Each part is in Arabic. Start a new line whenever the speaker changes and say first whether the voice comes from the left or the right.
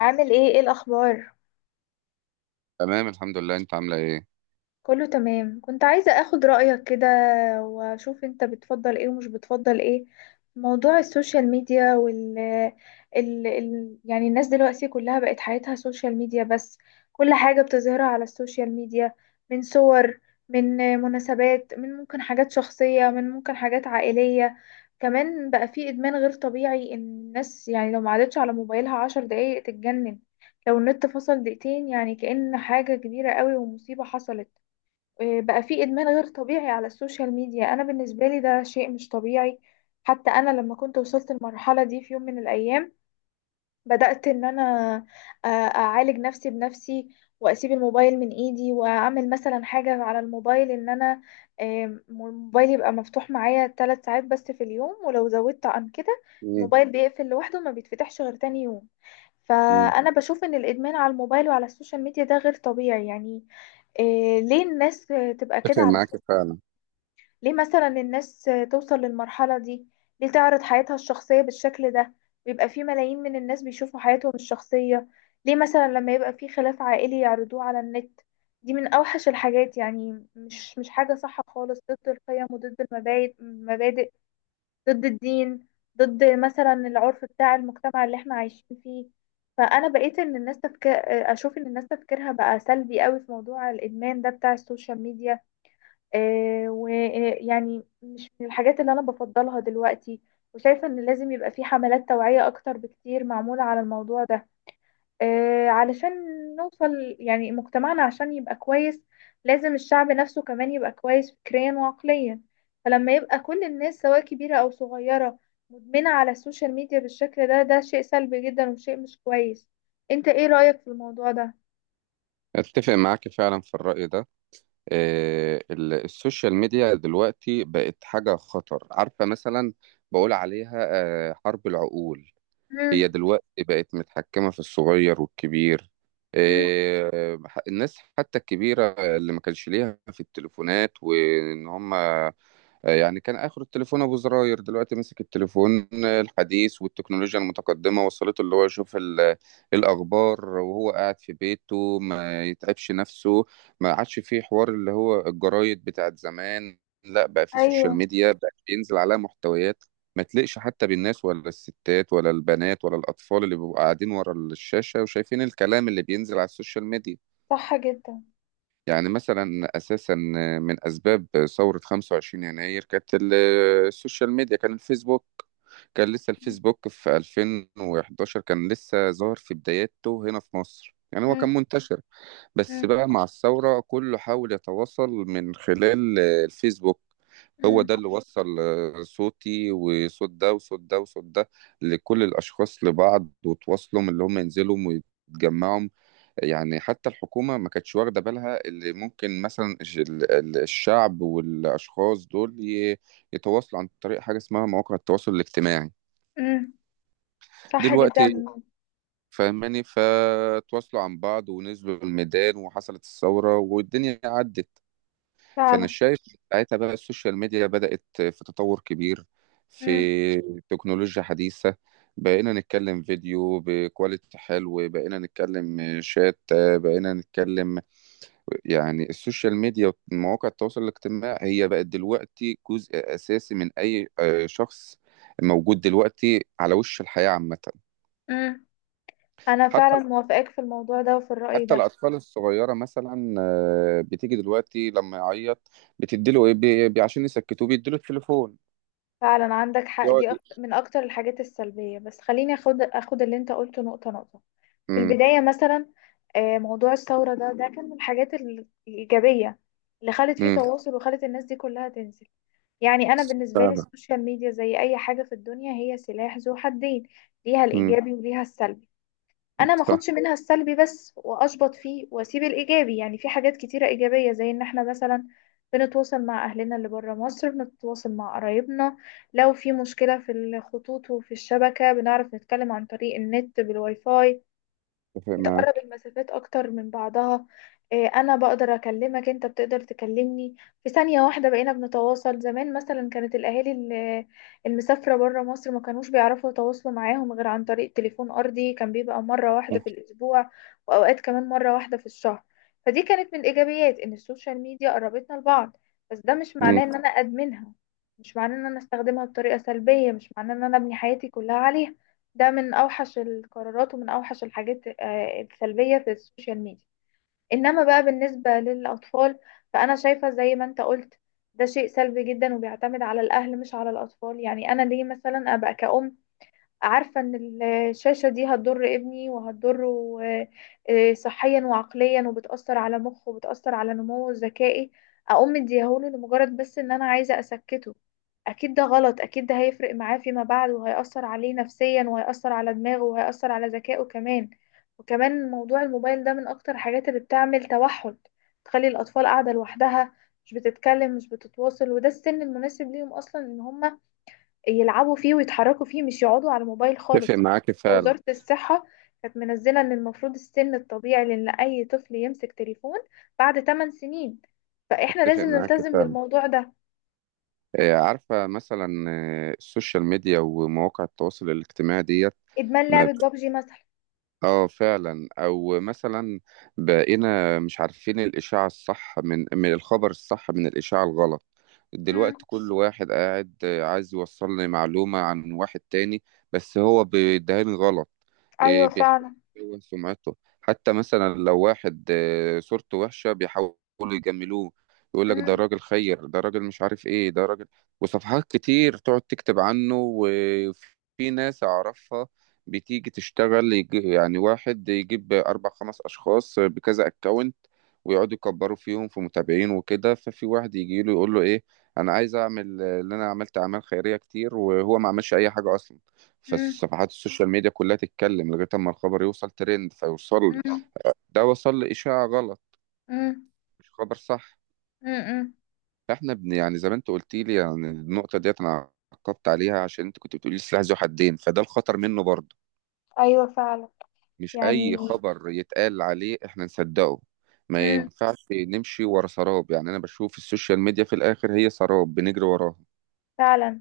left: عامل ايه الاخبار.
right: تمام، الحمد لله. انت عامله ايه؟
left: كله تمام، كنت عايزة اخد رأيك كده، واشوف انت بتفضل ايه ومش بتفضل ايه في موضوع السوشيال ميديا يعني الناس دلوقتي كلها بقت حياتها سوشيال ميديا بس، كل حاجة بتظهرها على السوشيال ميديا، من صور، من مناسبات، من ممكن حاجات شخصية، من ممكن حاجات عائلية. كمان بقى في ادمان غير طبيعي، ان الناس يعني لو ما عادتش على موبايلها عشر دقايق تتجنن، لو النت فصل دقيقتين يعني كأن حاجة كبيرة قوي ومصيبة حصلت. بقى في ادمان غير طبيعي على السوشيال ميديا. انا بالنسبة لي ده شيء مش طبيعي. حتى انا لما كنت وصلت المرحلة دي في يوم من الايام، بدأت إن أنا أعالج نفسي بنفسي، وأسيب الموبايل من إيدي، وأعمل مثلا حاجة على الموبايل إن أنا الموبايل يبقى مفتوح معايا ثلاث ساعات بس في اليوم، ولو زودت عن كده
right: مم.
left: الموبايل بيقفل لوحده، ما بيتفتحش غير تاني يوم.
right: مم.
left: فأنا بشوف إن الإدمان على الموبايل وعلى السوشيال ميديا ده غير طبيعي يعني. ليه الناس تبقى
right: اتفق
left: كده على،
right: معاك فعلا.
left: ليه مثلا الناس توصل للمرحلة دي، ليه تعرض حياتها الشخصية بالشكل ده، ويبقى في ملايين من الناس بيشوفوا حياتهم الشخصية. ليه مثلا لما يبقى في خلاف عائلي يعرضوه على النت؟ دي من أوحش الحاجات، يعني مش حاجة صح خالص، ضد القيم وضد المبادئ المبادئ، ضد الدين، ضد مثلا العرف بتاع المجتمع اللي احنا عايشين فيه. فأنا بقيت إن الناس تفكر، أشوف إن الناس تفكيرها بقى سلبي قوي في موضوع الإدمان ده بتاع السوشيال ميديا. ويعني مش من الحاجات اللي أنا بفضلها دلوقتي، وشايفة إن لازم يبقى في حملات توعية أكتر بكتير معمولة على الموضوع ده. علشان نوصل، يعني مجتمعنا عشان يبقى كويس لازم الشعب نفسه كمان يبقى كويس فكريا وعقليا. فلما يبقى كل الناس سواء كبيرة أو صغيرة مدمنة على السوشيال ميديا بالشكل ده، ده شيء سلبي جدا وشيء مش كويس. انت ايه رأيك في الموضوع ده؟
right: اتفق معاك فعلا في الرأي ده. السوشيال ميديا دلوقتي بقت حاجة خطر، عارفة؟ مثلا بقول عليها حرب العقول. هي
left: مم.
right: دلوقتي بقت متحكمة في الصغير والكبير.
left: مم.
right: الناس حتى الكبيرة اللي ما كانش ليها في التليفونات وان هم، يعني كان آخر التليفون أبو زراير. دلوقتي ماسك التليفون، الحديث والتكنولوجيا المتقدمة وصلته. اللي هو يشوف الأخبار وهو قاعد في بيته ما يتعبش نفسه. ما عادش فيه حوار اللي هو الجرايد بتاعت زمان، لا بقى فيه سوشيال
left: ايوه،
right: ميديا بقى بينزل عليها محتويات ما تليقش حتى بالناس، ولا الستات، ولا البنات، ولا الأطفال اللي بيبقوا قاعدين ورا الشاشة وشايفين الكلام اللي بينزل على السوشيال ميديا.
left: صح جدا.
right: يعني مثلا اساسا من اسباب ثوره 25 يناير كانت السوشيال ميديا، كان الفيسبوك. كان لسه الفيسبوك في 2011، كان لسه ظاهر في بداياته هنا في مصر، يعني هو
left: مم.
right: كان منتشر
left: مم.
right: بس بقى مع الثوره. كله حاول يتواصل من خلال الفيسبوك. هو
left: مم.
right: ده اللي وصل صوتي وصوت ده وصوت ده وصوت ده لكل الاشخاص لبعض، وتواصلهم اللي هم ينزلوا ويتجمعوا. يعني حتى الحكومة ما كانتش واخدة بالها اللي ممكن مثلا الشعب والأشخاص دول يتواصلوا عن طريق حاجة اسمها مواقع التواصل الاجتماعي.
left: امم، صح
right: دلوقتي
left: جدا.
right: فاهماني؟ فتواصلوا عن بعض ونزلوا الميدان وحصلت الثورة والدنيا عدت. فأنا
left: فعلا.
right: شايف ساعتها بقى السوشيال ميديا بدأت في تطور كبير،
left: امم.
right: في تكنولوجيا حديثة. بقينا نتكلم فيديو بكواليتي حلو، بقينا نتكلم شات، بقينا نتكلم. يعني السوشيال ميديا ومواقع التواصل الاجتماعي هي بقت دلوقتي جزء أساسي من أي شخص موجود دلوقتي على وش الحياة عامة.
left: امم، انا
right: حتى
left: فعلا موافقاك في الموضوع ده وفي الرأي
right: حتى
left: ده.
right: الأطفال الصغيرة، مثلا بتيجي دلوقتي لما يعيط بتديله إيه؟ عشان يسكتوه بيديله التليفون
left: فعلا عندك حق،
right: يقعد.
left: دي من اكتر الحاجات السلبية. بس خليني اخد اللي انت قلته نقطة نقطة. في
right: امم.
left: البداية مثلا، موضوع الثورة ده، ده كان من الحاجات الإيجابية اللي خلت فيه
right: امم.
left: تواصل وخلت الناس دي كلها تنزل. يعني انا بالنسبة لي
right: فعلا.
left: السوشيال ميديا زي اي حاجة في الدنيا، هي سلاح ذو حدين، ليها
right: امم.
left: الإيجابي وليها السلبي. انا ما
right: صح.
left: اخدش منها السلبي بس واشبط فيه واسيب الايجابي، يعني في حاجات كتيره ايجابيه زي ان احنا مثلا بنتواصل مع اهلنا اللي بره مصر، بنتواصل مع قرايبنا. لو في مشكله في الخطوط وفي الشبكه بنعرف نتكلم عن طريق النت بالواي فاي،
right: اتفق
left: بتقرب
right: معاك.
left: المسافات اكتر من بعضها. انا بقدر اكلمك، انت بتقدر تكلمني في ثانية واحدة، بقينا بنتواصل. زمان مثلا كانت الاهالي المسافرة برا مصر ما كانوش بيعرفوا يتواصلوا معاهم غير عن طريق تليفون ارضي، كان بيبقى مرة واحدة في الاسبوع، واوقات كمان مرة واحدة في الشهر. فدي كانت من الايجابيات، ان السوشيال ميديا قربتنا لبعض. بس ده مش
right: امم.
left: معناه ان انا ادمنها، مش معناه ان انا استخدمها بطريقة سلبية، مش معناه ان انا ابني حياتي كلها عليها. ده من اوحش القرارات ومن اوحش الحاجات السلبيه في السوشيال ميديا. انما بقى بالنسبه للاطفال، فانا شايفه زي ما انت قلت ده شيء سلبي جدا، وبيعتمد على الاهل مش على الاطفال. يعني انا ليه مثلا ابقى كأم عارفة ان الشاشة دي هتضر ابني وهتضره صحيا وعقليا، وبتأثر على مخه وبتأثر على نموه الذكائي، اقوم مديهوله لمجرد بس ان انا عايزة اسكته؟ اكيد ده غلط، اكيد ده هيفرق معاه فيما بعد، وهيأثر عليه نفسيا، وهيأثر على دماغه، وهيأثر على ذكائه كمان. وكمان موضوع الموبايل ده من اكتر الحاجات اللي بتعمل توحد، تخلي الاطفال قاعدة لوحدها، مش بتتكلم مش بتتواصل، وده السن المناسب ليهم اصلا ان هما يلعبوا فيه ويتحركوا فيه، مش يقعدوا على الموبايل
right: اتفق
left: خالص.
right: معاك فعلا.
left: وزارة الصحة كانت منزلة ان المفروض السن الطبيعي لان اي طفل يمسك تليفون بعد 8 سنين، فاحنا
right: اتفق
left: لازم
right: معاك
left: نلتزم
right: فعلا.
left: بالموضوع ده.
right: عارفة مثلا السوشيال ميديا ومواقع التواصل الاجتماعي ديت
left: ادمان
right: ما.
left: لعبة بابجي مثلا.
right: اه، فعلا. او مثلا بقينا مش عارفين الاشاعة الصح من الخبر الصح من الاشاعة الغلط.
left: امم.
right: دلوقتي كل واحد قاعد عايز يوصل لي معلومة عن واحد تاني بس هو بيدهني غلط.
left: ايوه،
right: بيحاول
left: فعلا.
right: يكون سمعته. حتى مثلا لو واحد صورته وحشة بيحاولوا يجملوه، يقول لك ده
left: امم.
right: راجل خير، ده راجل مش عارف ايه، ده راجل، وصفحات كتير تقعد تكتب عنه. وفي ناس اعرفها بتيجي تشتغل، يجي يعني واحد يجيب أربع خمس أشخاص بكذا أكونت ويقعدوا يكبروا فيهم في متابعين وكده. ففي واحد يجي له يقول له إيه، أنا عايز أعمل اللي أنا عملت أعمال خيرية كتير، وهو ما عملش أي حاجة أصلا.
left: امم.
right: فالصفحات السوشيال ميديا كلها تتكلم لغاية أما الخبر يوصل ترند فيوصل لي.
left: امم.
right: ده وصل لي إشاعة غلط،
left: امم.
right: مش خبر صح.
left: امم.
right: فإحنا يعني زي ما أنت قلت لي، يعني النقطة ديت أنا عقبت عليها عشان أنت كنت بتقولي السلاح ذو حدين، فده الخطر منه برضه.
left: ايوه، فعلا.
right: مش اي
left: يعني.
right: خبر يتقال عليه احنا نصدقه. ما
left: امم.
right: ينفعش نمشي ورا سراب. يعني انا بشوف السوشيال ميديا في الاخر هي سراب بنجري وراها.
left: فعلا.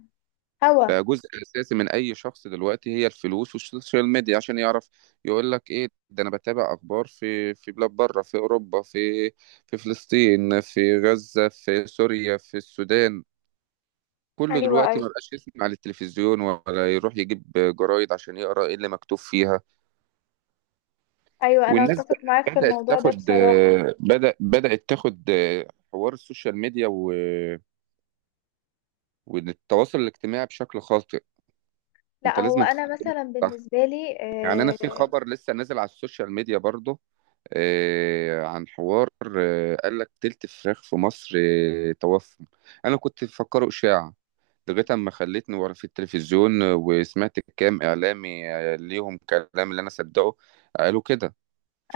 left: هوا.
right: بقى جزء اساسي من اي شخص دلوقتي هي الفلوس والسوشيال ميديا، عشان يعرف يقول لك ايه ده. انا بتابع اخبار في بلاد بره، في اوروبا، في فلسطين، في غزة، في سوريا، في السودان. كله
left: ايوه.
right: دلوقتي
left: ايوه.
right: ما بقاش يسمع على التلفزيون، ولا يروح يجيب جرايد عشان يقرا ايه اللي مكتوب فيها.
left: ايوه، انا
right: والناس
left: اتفق معاك في الموضوع ده بصراحة.
right: بدأت تاخد حوار السوشيال ميديا والتواصل الاجتماعي بشكل خاطئ.
left: لا،
right: انت
left: هو
right: لازم
left: انا
right: تستخدمه
left: مثلا
right: صح.
left: بالنسبة لي
right: يعني انا في خبر لسه نازل على السوشيال ميديا برضه، عن حوار، قال لك تلت فراخ في مصر توفى. انا كنت مفكره اشاعة
left: آه،
right: لغايه اما خلتني ورا في التلفزيون، وسمعت كام اعلامي ليهم كلام اللي انا صدقه قالوا كده.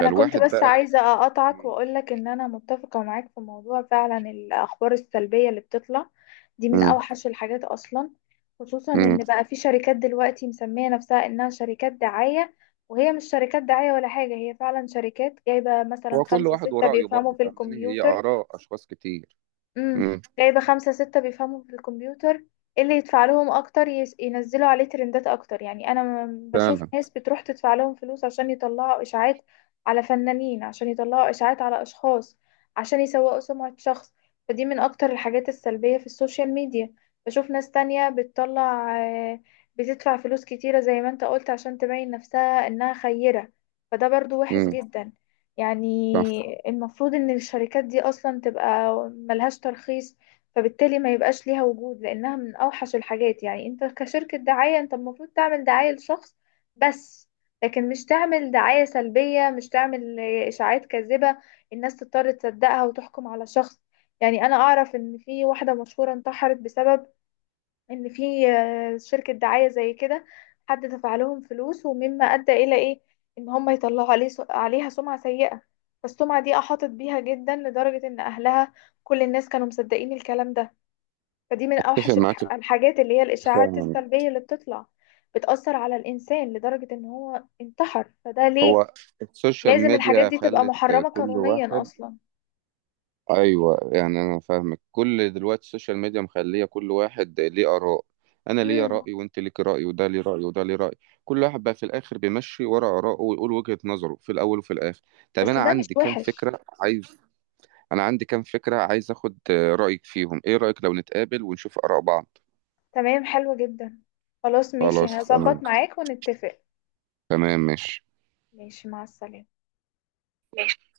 left: انا كنت بس
right: بقى.
left: عايزة اقطعك
right: مم.
left: واقولك ان انا متفقة معاك في موضوع فعلا الاخبار السلبية اللي بتطلع، دي من اوحش الحاجات اصلا. خصوصا
right: مم.
left: ان بقى في شركات دلوقتي مسمية نفسها انها شركات دعاية، وهي مش شركات دعاية ولا حاجة. هي فعلا شركات جايبة مثلا
right: هو كل
left: خمسة
right: واحد
left: ستة
right: ورأيه
left: بيفهموا
right: برضه،
left: في
right: فاهماني؟ هي
left: الكمبيوتر.
right: آراء أشخاص كتير.
left: امم.
right: امم.
left: جايبة خمسة ستة بيفهموا في الكمبيوتر، إيه اللي يدفع لهم أكتر ينزلوا عليه ترندات أكتر. يعني أنا بشوف
right: فعلا.
left: ناس بتروح تدفع لهم فلوس عشان يطلعوا إشاعات على فنانين، عشان يطلعوا إشاعات على أشخاص، عشان يسوقوا سمعة شخص. فدي من أكتر الحاجات السلبية في السوشيال ميديا. بشوف ناس تانية بتطلع، آه، بتدفع فلوس كتيرة زي ما انت قلت عشان تبين نفسها إنها خيرة، فده برضو وحش
right: امم.
left: جدا. يعني
right: صح.
left: المفروض ان الشركات دي اصلا تبقى ملهاش ترخيص، فبالتالي ما يبقاش ليها وجود، لانها من اوحش الحاجات. يعني انت كشركة دعاية انت المفروض تعمل دعاية لشخص بس، لكن مش تعمل دعاية سلبية، مش تعمل اشاعات كاذبة الناس تضطر تصدقها وتحكم على شخص. يعني انا اعرف ان في واحدة مشهورة انتحرت بسبب ان في شركة دعاية زي كده، حد دفع لهم فلوس، ومما ادى الى ايه؟ ان هم يطلعوا عليه عليها سمعة سيئة. فالسمعة دي احاطت بيها جدا لدرجة ان اهلها، كل الناس كانوا مصدقين الكلام ده. فدي من
right: أتفق
left: اوحش
right: معاك
left: الحاجات اللي هي الاشاعات
right: فعلا.
left: السلبية اللي بتطلع، بتأثر على الانسان لدرجة ان هو انتحر، فده ليه
right: هو السوشيال
left: لازم الحاجات
right: ميديا
left: دي تبقى
right: خلت
left: محرمة
right: كل
left: قانونيا
right: واحد.
left: اصلا.
right: أيوه، يعني أنا فاهمك. كل دلوقتي السوشيال ميديا مخلية كل واحد ليه آراء، أنا ليا
left: امم.
right: رأي وأنت ليك رأي وده ليه رأي وده ليه رأي. كل واحد بقى في الآخر بيمشي ورا آراءه ويقول وجهة نظره في الأول وفي الآخر. طب
left: بس
right: أنا
left: ده مش
right: عندي كام
left: وحش.
right: فكرة عايز. آخد رأيك فيهم. إيه رأيك لو نتقابل ونشوف آراء بعض؟
left: تمام، حلو جدا. خلاص، ماشي،
right: خلاص تمام.
left: هظبط معاك ونتفق.
right: تمام ماشي.
left: ماشي، مع السلامة.